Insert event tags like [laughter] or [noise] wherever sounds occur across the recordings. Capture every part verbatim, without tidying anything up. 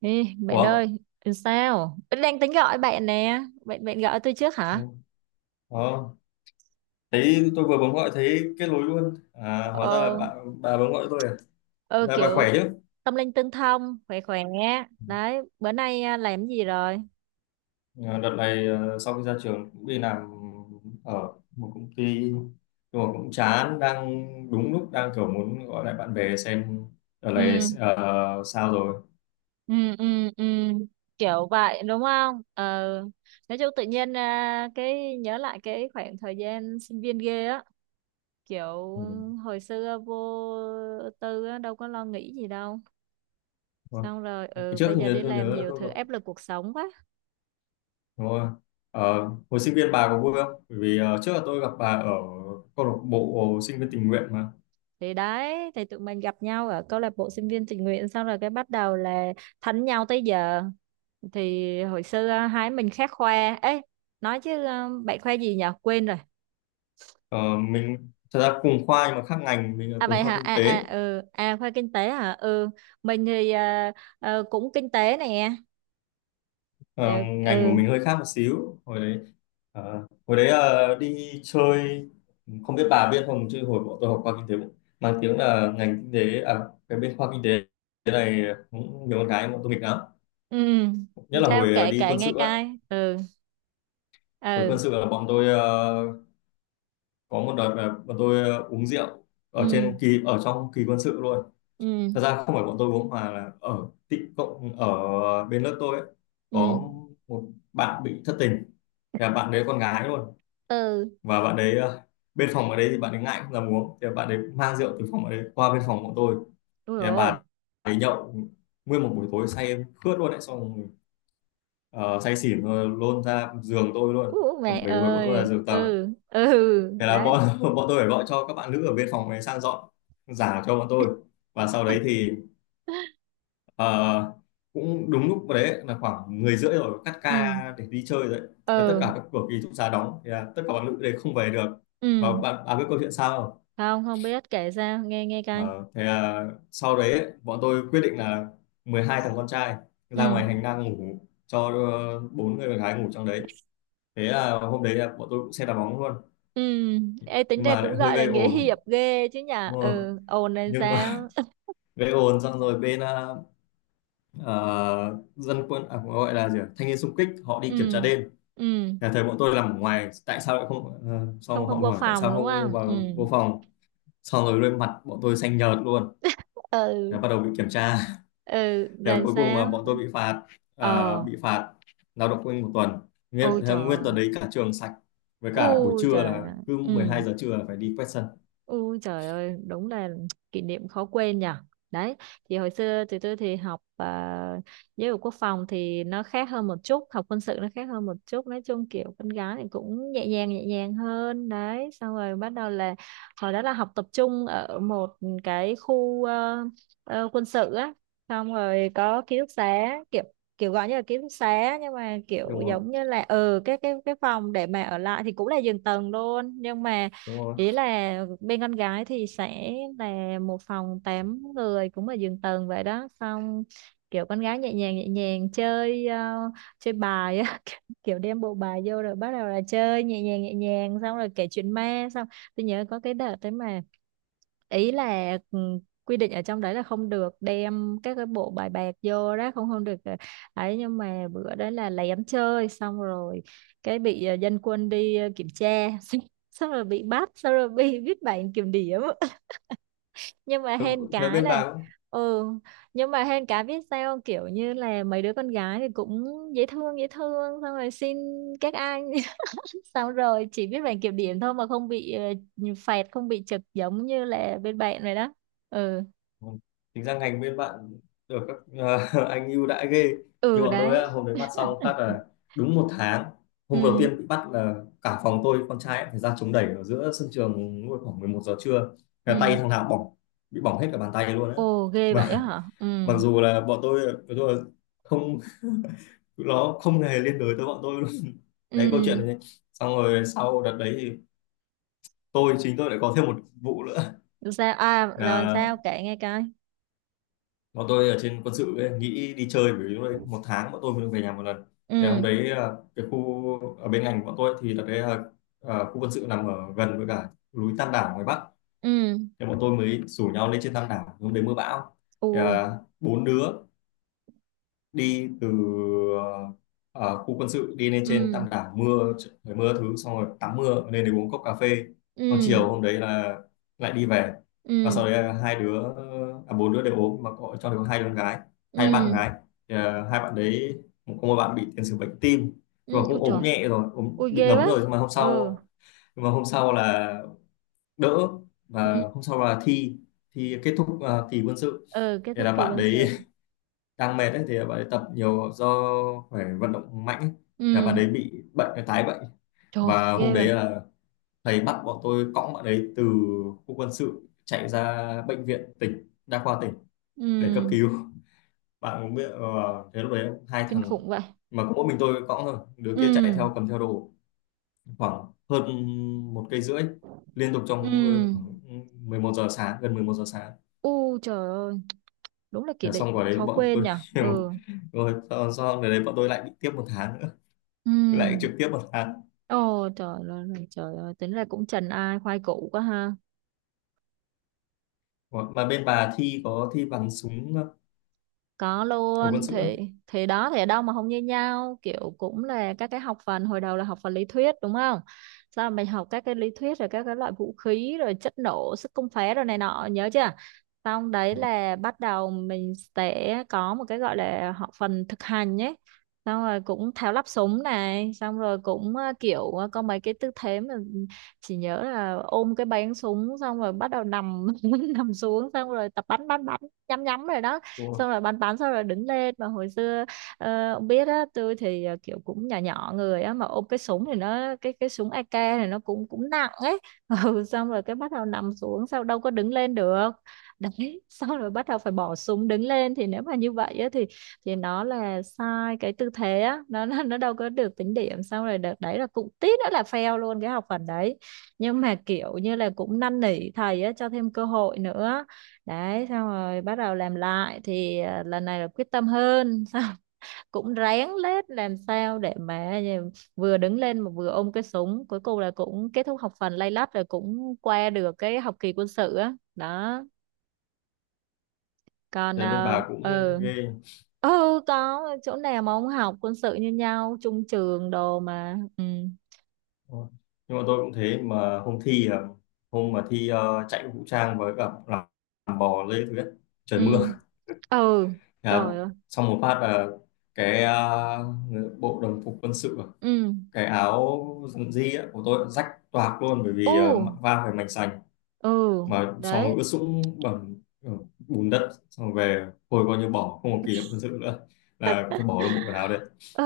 Ê, bạn ơi, Ủa? sao? Vẫn đang tính gọi bạn nè. Bạn bạn gọi tôi trước Ừ. hả? Ờ, thấy tôi vừa bấm gọi thấy kết nối luôn. À, hóa ra là Ờ, bà, bà bấm gọi tôi à? ờ Dạ, bà kiểu khỏe chứ? tâm linh tương thông, khỏe khỏe. Đấy, bữa nay à, làm cái gì rồi? À, đợt này ờ, sau khi ra trường cũng đi làm ở một công ty nhưng mà cũng chán đang đúng lúc đang kiểu muốn gọi lại bạn bè xem đợt này Ừ, ờ, sao rồi. ừ, ừ, ừ. Kiểu vậy đúng không? Ờ, nói chung tự nhiên à, cái nhớ lại cái khoảng thời gian sinh viên ghê á, kiểu Ừ. hồi xưa vô tư á, đâu có lo nghĩ gì đâu. Ờ, Xong rồi cái ừ trước bây giờ như đi tôi làm nhớ là nhiều tôi thứ áp gặp, lực cuộc sống quá. đúng rồi. Ờ, hồi sinh viên bà có vui không? Bởi vì ờ, trước là tôi gặp bà ở câu lạc bộ sinh viên tình nguyện mà. Thì đấy, thì tụi mình gặp nhau ở câu lạc bộ sinh viên tình nguyện, xong rồi cái bắt đầu là thánh nhau tới giờ. Thì hồi xưa à, hai mình khác khoa ấy, nói chứ ờ, bạn khoa gì nhỉ, quên rồi. Ờ, mình thật ra cùng khoa nhưng mà khác ngành, mình là À, vậy cùng khoa hả? kinh À, tế. à, ừ, à khoa kinh tế hả. Ừ, mình thì ờ, ờ, cũng kinh tế nè. Ờ, Ừ, ngành của ừ, mình hơi khác một xíu hồi đấy, ờ, hồi đấy ờ, đi chơi, không biết bà biết không chứ hồi bọn tôi học khoa kinh tế cũng mang tiếng là ngành kinh tế à, cái bên khoa kinh tế thế này cũng nhiều con gái bọn tôi nghịch lắm, ừ, nhất là sao hồi ờ, kể đi kể quân nghe sự á. coi. Ừ, Hồi ừ, quân sự là bọn tôi ờ, có một đợt là bọn tôi ờ, uống rượu ở ừ, trên kỳ, ở trong kỳ quân sự luôn. Thật ra ừ, không phải bọn tôi uống mà là ở tị cộng, ở bên lớp tôi ấy, ừ, có một bạn bị thất tình, thì là bạn đấy con gái luôn, ừ, và bạn đấy ờ, bên phòng ở đấy thì bạn ấy ngại không dám uống, thì là bạn đấy mang rượu từ phòng ở đấy qua bên phòng bọn tôi, đúng thì là rồi. bà ấy nhậu nguyên một buổi tối, say em khướt luôn đấy, xong rồi, ờ, say xỉn rồi lôn ra giường tôi luôn. Ú, Còn mẹ bởi vì bọn tôi là ơi, giường tầng, ừ, ừ, thế là đấy. bọn [laughs] bọn tôi phải gọi cho các bạn nữ ở bên phòng này sang dọn giả cho bọn tôi, và sau đấy thì [laughs] Ờ, cũng đúng lúc đấy là khoảng 10 rưỡi rồi, cắt Ừ, ca để đi chơi rồi đấy. Thế tất ừ, cả các cửa ký túc xá đóng thì là tất cả bạn nữ đấy không về được, ừ, và bạn à, biết câu chuyện sao không? không không biết, kể sao nghe, nghe coi. Ờ, thế là sau đấy ấy, bọn tôi quyết định là mười hai thằng con trai ra Ừ, ngoài hành lang ngủ, cho ờ, bốn người con gái ngủ trong đấy. Thế là hôm đấy là bọn tôi cũng xem đá bóng luôn, ừ, ê tính nhưng ra mà cũng lại hơi gọi là gây nghĩa ồn, hiệp ghê chứ nhở. đúng rồi, Ừ, ồn lên nhưng mà sao. [laughs] gây ồn xong rồi bên ờ, ờ, dân quân à, gọi là gì ạ, thanh niên xung kích họ [laughs] đi kiểm tra Ừ, đêm, ừ, nhà thầy bọn tôi làm ở ngoài tại sao lại không, ờ, không xong họ không vô hỏi tại phòng sao đúng không không. Ừ, vào vô phòng, xong rồi lên mặt bọn tôi xanh nhợt luôn. Thế ừ, bắt đầu bị kiểm tra. [laughs] ừ, Thế là cuối cùng là sao. bọn tôi bị phạt, à, Ờ, bị phạt lao động quên một tuần, nguyên ôi thế trời nguyên tuần ơi. đấy cả trường sạch, với cả buổi Ôi trưa trời là ơi. cứ mười Ừ. hai giờ trưa là phải đi quét sân, Ui trời ơi, đúng là [tsk] kỷ niệm khó quên nhỉ. Đấy, thì hồi xưa tụi tôi thì học à, giáo dục quốc phòng thì nó khác hơn một chút, học quân sự nó khác hơn một chút. Nói chung kiểu con gái thì cũng nhẹ nhàng nhẹ nhàng hơn. Đấy, xong rồi bắt đầu là hồi đó là học tập trung ở một cái khu ờ, ờ, quân sự á. Xong rồi có ký túc xá kiểu kiểu gọi như là ký túc xá nhưng mà kiểu đúng không, giống như là ừ cái cái cái phòng để mà ở lại thì cũng là giường tầng luôn. Nhưng mà đúng không? ý là bên con gái thì sẽ là một phòng tám người cũng ở giường tầng vậy đó. Xong kiểu con gái nhẹ nhàng nhẹ nhàng chơi, ờ, chơi bài á. [laughs] Kiểu đem bộ bài vô rồi bắt đầu là chơi nhẹ nhàng nhẹ nhàng, xong rồi kể chuyện ma. Xong tôi nhớ có cái đợt đấy mà ý là ừ, quy định ở trong đấy là không được đem các cái bộ bài bạc vô đó, không không được ờ, ấy. Nhưng mà bữa đấy là lén chơi, xong rồi cái bị ờ, dân quân đi ờ, kiểm tra. [laughs] Xong, xong rồi bị bắt, xong rồi bị viết bản kiểm điểm. [laughs] Nhưng mà thế, hên thế cái bên này. bà. Ừ, nhưng mà hên cái biết sao không? Kiểu như là mấy đứa con gái thì cũng dễ thương dễ thương, xong rồi xin các anh, xong rồi chỉ biết bảng kiểm điểm thôi mà không bị ờ, phạt, không bị trực giống như là bên bạn rồi đó. Ừ, Vâng. Tính ra ngành bên bạn được các [laughs] anh ưu đãi ghê. Như ừ, bọn tôi á, đấy. hôm đấy bắt xong [laughs] phát là đúng một tháng, hôm đầu Ừ, tiên bị bắt là cả phòng tôi con trai ấy, phải ra chống đẩy ở giữa sân trường lúc khoảng mười một giờ trưa, là ừ, tay thằng nào cũng bỏng, bị bỏng hết cả bàn tay luôn á, ồ ghê vậy á mà hả. Ừ, [laughs] mặc dù là bọn tôi bọn tôi là không, nó không hề liên đới tới bọn tôi luôn. Đấy câu ừ, chuyện này. Xong rồi sau đợt đấy thì tôi, chính tôi lại có thêm một vụ nữa, sao à, rồi sao là kể nghe coi. bọn tôi ở trên quân sự ấy, nghĩ đi chơi, bởi vì lúc đấy một tháng bọn tôi mới được về nhà một lần. Thì hôm Ừ, đấy à, cái khu ở bên ngành của bọn tôi thì là cái à, à, khu quân sự nằm ở gần với cả núi Tam Đảo ngoài Bắc, ừ, thì bọn tôi mới rủ nhau lên trên Tam Đảo, hôm đấy mưa bão, thì, ui, à, bốn đứa đi từ ờ, ờ, khu quân sự đi lên trên ừ, Tam Đảo mưa, trời mưa thứ, xong rồi tắm mưa lên để uống cốc cà phê, còn ừ, chiều hôm đấy là lại đi về, và ừ, sau đấy là hai đứa, à, bốn đứa đều ốm, mà có trong đó có hai đứa con gái, hai ừ, bạn gái. Thì, à, hai bạn đấy có một bạn bị tiền sử bệnh tim, ừ, nhưng mà ui cũng ốm trời, nhẹ rồi, ốm ui bị ghê ngấm rồi, vậy. nhưng mà hôm Ừ, sau, nhưng mà hôm sau là đỡ, và ừ, hôm sau là thi, thi kết thúc uh, kỳ quân sự, ừ, kết thì thúc là kỳ bạn quân sự. đấy đang mệt ấy, thì bạn ấy tập nhiều do phải vận động mạnh ấy. Thì bạn Ừ, ấy bị bệnh, cái tái bệnh, trời, và hôm ghê đấy vậy. là thầy bắt bọn tôi cõng bạn ấy từ khu quân sự chạy ra bệnh viện tỉnh, đa khoa tỉnh, để cấp Ừ, cứu. Bạn cũng biết ờ, thế lúc đấy hai kinh thằng khủng vậy. mà có mỗi mình tôi cõng thôi, đứa Ừ, kia chạy theo cầm theo đồ, khoảng hơn một cây rưỡi liên tục, trong ừ, khoảng mười một giờ sáng, gần mười một giờ sáng. U trời ơi, đúng là Thế kỷ là lị xong quả đấy khó bọn quên tôi nhỉ. [laughs] Ừ. rồi sau, sau đấy bọn tôi lại bị tiếp một tháng nữa, lại trực Ừ. tiếp một phát. Ồ trời ơi, trời ơi, tính là cũng trần ai khoai củ quá ha. Ủa, mà bên bà thi có thi bắn súng Có hồi quân luôn sự á? thì thì đó thì ở đâu mà không như nhau, kiểu cũng là các cái học phần hồi đầu là học phần lý thuyết đúng không. Sau mình học các cái lý thuyết rồi các cái loại vũ khí rồi chất nổ sức công phá rồi này nọ nhớ chưa. Xong đấy Ủa, là bắt đầu mình sẽ có một cái gọi là học phần thực hành nhé. Xong rồi cũng tháo lắp súng này, xong rồi cũng ờ, kiểu ờ, có mấy cái tư thế mà chỉ nhớ là ôm cái báng súng, xong rồi bắt đầu nằm [laughs] nằm xuống, xong rồi tập bắn bắn bắn, nhắm nhắm rồi đó. đúng rồi. Xong rồi bàn tán, xong rồi đứng lên. Mà hồi xưa ờ, ông biết á, tôi thì ờ, kiểu cũng nhỏ nhỏ người á, mà ôm cái súng thì nó cái cái súng a ca này nó cũng cũng nặng ấy. [laughs] Ừ, xong rồi cái bắt đầu nằm xuống sao đâu có đứng lên được. Đấy, [laughs] xong rồi bắt đầu phải bỏ súng đứng lên thì nếu mà như vậy á thì thì nó là sai cái tư thế á, nó nó nó đâu có được tính điểm. Xong rồi đợt đấy là cũng tí nữa là fail luôn cái học phần đấy, nhưng mà kiểu như là cũng năn nỉ thầy á cho thêm cơ hội nữa. Đấy, xong rồi bắt đầu làm lại thì à, lần này là quyết tâm hơn. Xong [laughs] cũng ráng lết làm sao để mà vừa đứng lên mà vừa ôm cái súng, cuối cùng là cũng kết thúc học phần lay lắt, rồi cũng qua được cái học kỳ quân sự á đó. Còn Thế bên ờ, bà cũng ừ, ghê. ừ, có chỗ nào mà ông học quân sự như nhau chung trường đồ mà. Ừ, Đúng, nhưng mà tôi cũng thế, mà hôm thi à, hôm mà thi ờ, chạy vũ trang với cả làm, làm bò lê thứ nhất, trời ừ, mưa, ừ, à, trời ơi, xong một phát là cái ờ, bộ đồng phục quân sự, à, ừ, cái áo dân di á, của tôi rách toạc luôn, bởi vì ờ, u, va phải mảnh sành, ừ, mà xong rồi ướt đấy, sũng bẩn, ờ, bùn đất, xong rồi về, hồi coi như bỏ, không có kỷ niệm quân sự nữa, là phải bỏ luôn bộ quần áo đấy, ừ.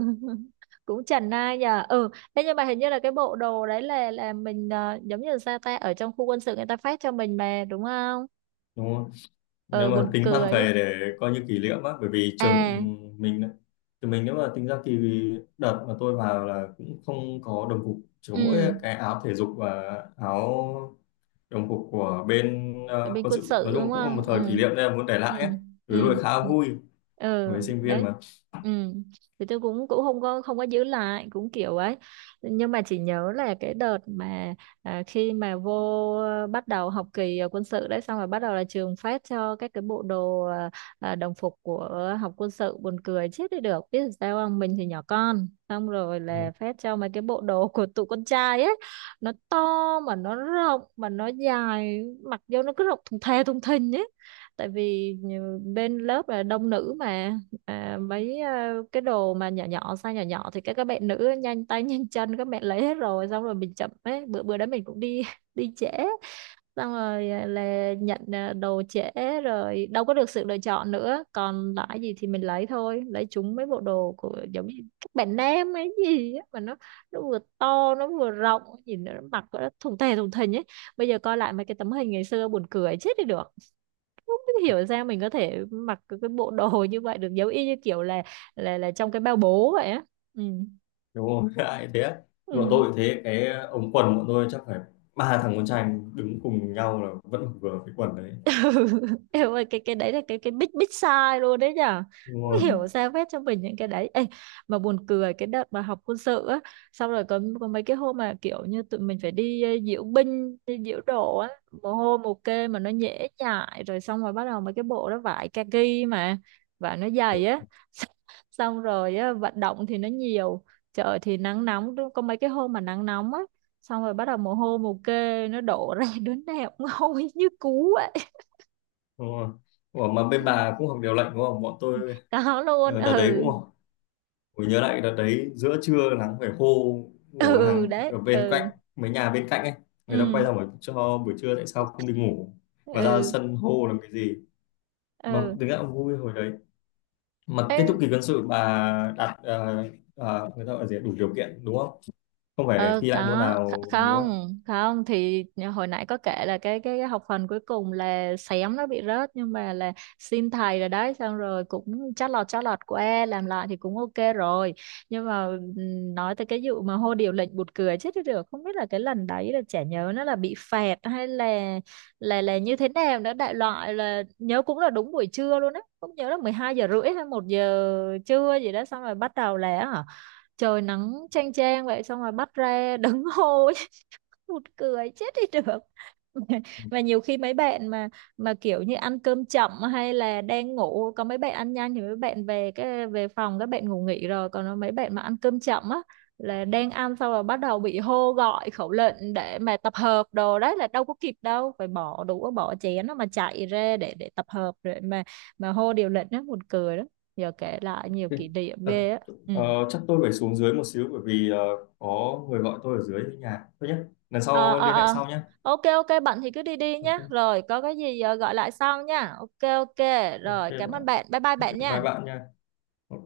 [laughs] Cũng chần ai nhờ. Ừ, thế nhưng mà hình như là cái bộ đồ đấy là là mình ờ, giống như là sao ta ở trong khu quân sự người ta phát cho mình mà đúng không. đúng không? Nếu Ừ, mà buồn tính mang cười á. về để coi như kỷ niệm á, bởi vì trường, À, ừm, mình thì mình nếu mà tính ra thì đợt mà tôi vào là cũng không có đồng phục, chỉ có mỗi ừ, cái áo thể dục và áo đồng phục của bên rồi ờ, bên quân quân sự, nói sự đúng chung cũng là một không? Ừ. thời kỷ niệm nên là muốn để Ừ. lại ấy. Ừ. Ừ, lúc ấy khá Ừ. vui Ừ, với sinh viên đấy, mà, ừ, thì tôi cũng cũng không có không có giữ lại cũng kiểu ấy. Nhưng mà chỉ nhớ là cái đợt mà à, khi mà vô ờ, bắt đầu học kỳ ở quân sự đấy, xong rồi bắt đầu là trường phát cho các cái bộ đồ à, à, đồng phục của học quân sự, buồn cười chết đi được biết sao không. Mình thì nhỏ con, xong rồi là phát cho mấy cái bộ đồ của tụi con trai ấy, nó to mà nó rộng mà nó dài, mặc vô nó cứ rộng thùng thè thùng thình ấy. Tại vì bên lớp là đông nữ mà, à, mấy à, cái đồ mà nhỏ nhỏ size nhỏ nhỏ thì các các bạn nữ nhanh tay nhanh chân các bạn lấy hết rồi. Xong rồi mình chậm ấy, bữa bữa đó mình cũng đi [laughs] đi trễ, xong rồi à, là nhận à, đồ trễ, rồi đâu có được sự lựa chọn nữa, còn lại gì thì mình lấy thôi, lấy chúng mấy bộ đồ của giống như các bạn nam ấy gì á, mà nó nó vừa to nó vừa rộng, nhìn nó mặc nó thùng tè thùng thình ấy. Bây giờ coi lại mấy cái tấm hình ngày xưa buồn cười chết đi được, không biết hiểu sao mình có thể mặc cái cái bộ đồ [laughs] như vậy được, giống y như kiểu là là là trong cái bao bố vậy á. Ừ, đúng không? [laughs] Ai thế ừ. bọn tôi cũng thế, cái ống quần bọn tôi chắc phải ba thằng con trai đứng cùng nhau là vẫn vừa cái quần đấy, [laughs] Em ơi cái cái đấy là cái cái big big sai luôn đấy nhở, đúng không hiểu không? sao phép cho mình những cái đấy. Ê, mà buồn cười cái đợt mà học quân sự á, xong rồi có có mấy cái hôm mà kiểu như tụi mình phải đi ờ, diễu binh đi diễu độ á, mồ hôi mồ kê mà nó nhễ nhại rồi. Xong rồi bắt đầu mấy cái bộ đó vải kaki mà và nó dày á. [laughs] Xong rồi á, vận động thì nó nhiều, trời thì nắng nóng, có mấy cái hôm mà nắng nóng á, xong rồi bắt đầu mồ hôi mồ kê nó đổ ra [laughs] đứa nào cũng hôi như cú ấy. Đúng không? Ủa mà bên bà cũng học điều lệnh đúng không, bọn tôi Có luôn, ờ, đợt đấy ừ, cũng học. Tôi nhớ lại đợt đấy giữa trưa nắng phải hô, của ừ, hàng đấy, ở bên ừ, cạnh, mấy nhà bên cạnh ấy, người ta quay ừ, ra hỏi cho buổi trưa tại sao không đi ngủ mà ra ừ, sân hô làm cái gì, mà ừ, thực ra cũng vui hồi đấy. Mà Ê, kết thúc kỳ quân sự bà đạt, ờ, ờ, người ta gọi là gì ạ, đủ điều kiện đúng không, không phải ờ thi lại môn có nào Kh- đúng không? không không thì hồi nãy có kể là cái cái, cái học phần cuối cùng là xém nó bị rớt, nhưng mà là xin thầy rồi đấy, xong rồi cũng chót lọt chót lọt qua làm lại thì cũng ok rồi. Nhưng mà ừm, nói tới cái vụ mà hô điều lệnh bụt cười chết đi được, không biết là cái lần đấy là chả nhớ nó là bị phạt hay là là là như thế nào nữa. Đại loại là nhớ cũng là đúng buổi trưa luôn á, cũng nhớ là mười hai giờ rưỡi hay một giờ trưa gì đó, xong rồi bắt đầu là hả trời nắng chang chang vậy, xong rồi bắt ra đứng hô. [laughs] Một cười chết đi được. [laughs] Và nhiều khi mấy bạn mà mà kiểu như ăn cơm chậm hay là đang ngủ, có mấy bạn ăn nhanh thì mấy bạn về cái về phòng các bạn ngủ nghỉ rồi, còn mấy bạn mà ăn cơm chậm á là đang ăn, xong rồi bắt đầu bị hô gọi khẩu lệnh để mà tập hợp đồ, đấy là đâu có kịp đâu, phải bỏ đũa bỏ chén nó mà chạy ra để để tập hợp rồi mà mà hô điều lệnh đó buồn cười lắm. Giờ kể lại nhiều Thế- kỷ niệm À, ghê á. Ừ, ờ, chắc tôi phải xuống dưới một xíu, bởi vì ờ, có người gọi tôi ở dưới nhà thôi nhé. Lần ờ, sau ờ, liên hệ ờ, sau nhé. ok ok, bận thì cứ đi đi nhé, Ok, rồi có cái gì ờ, gọi lại sau nha, ok ok, ok rồi cảm ơn bạn, bạn, bye bye ok, bạn bye nha. bạn nha. Ok.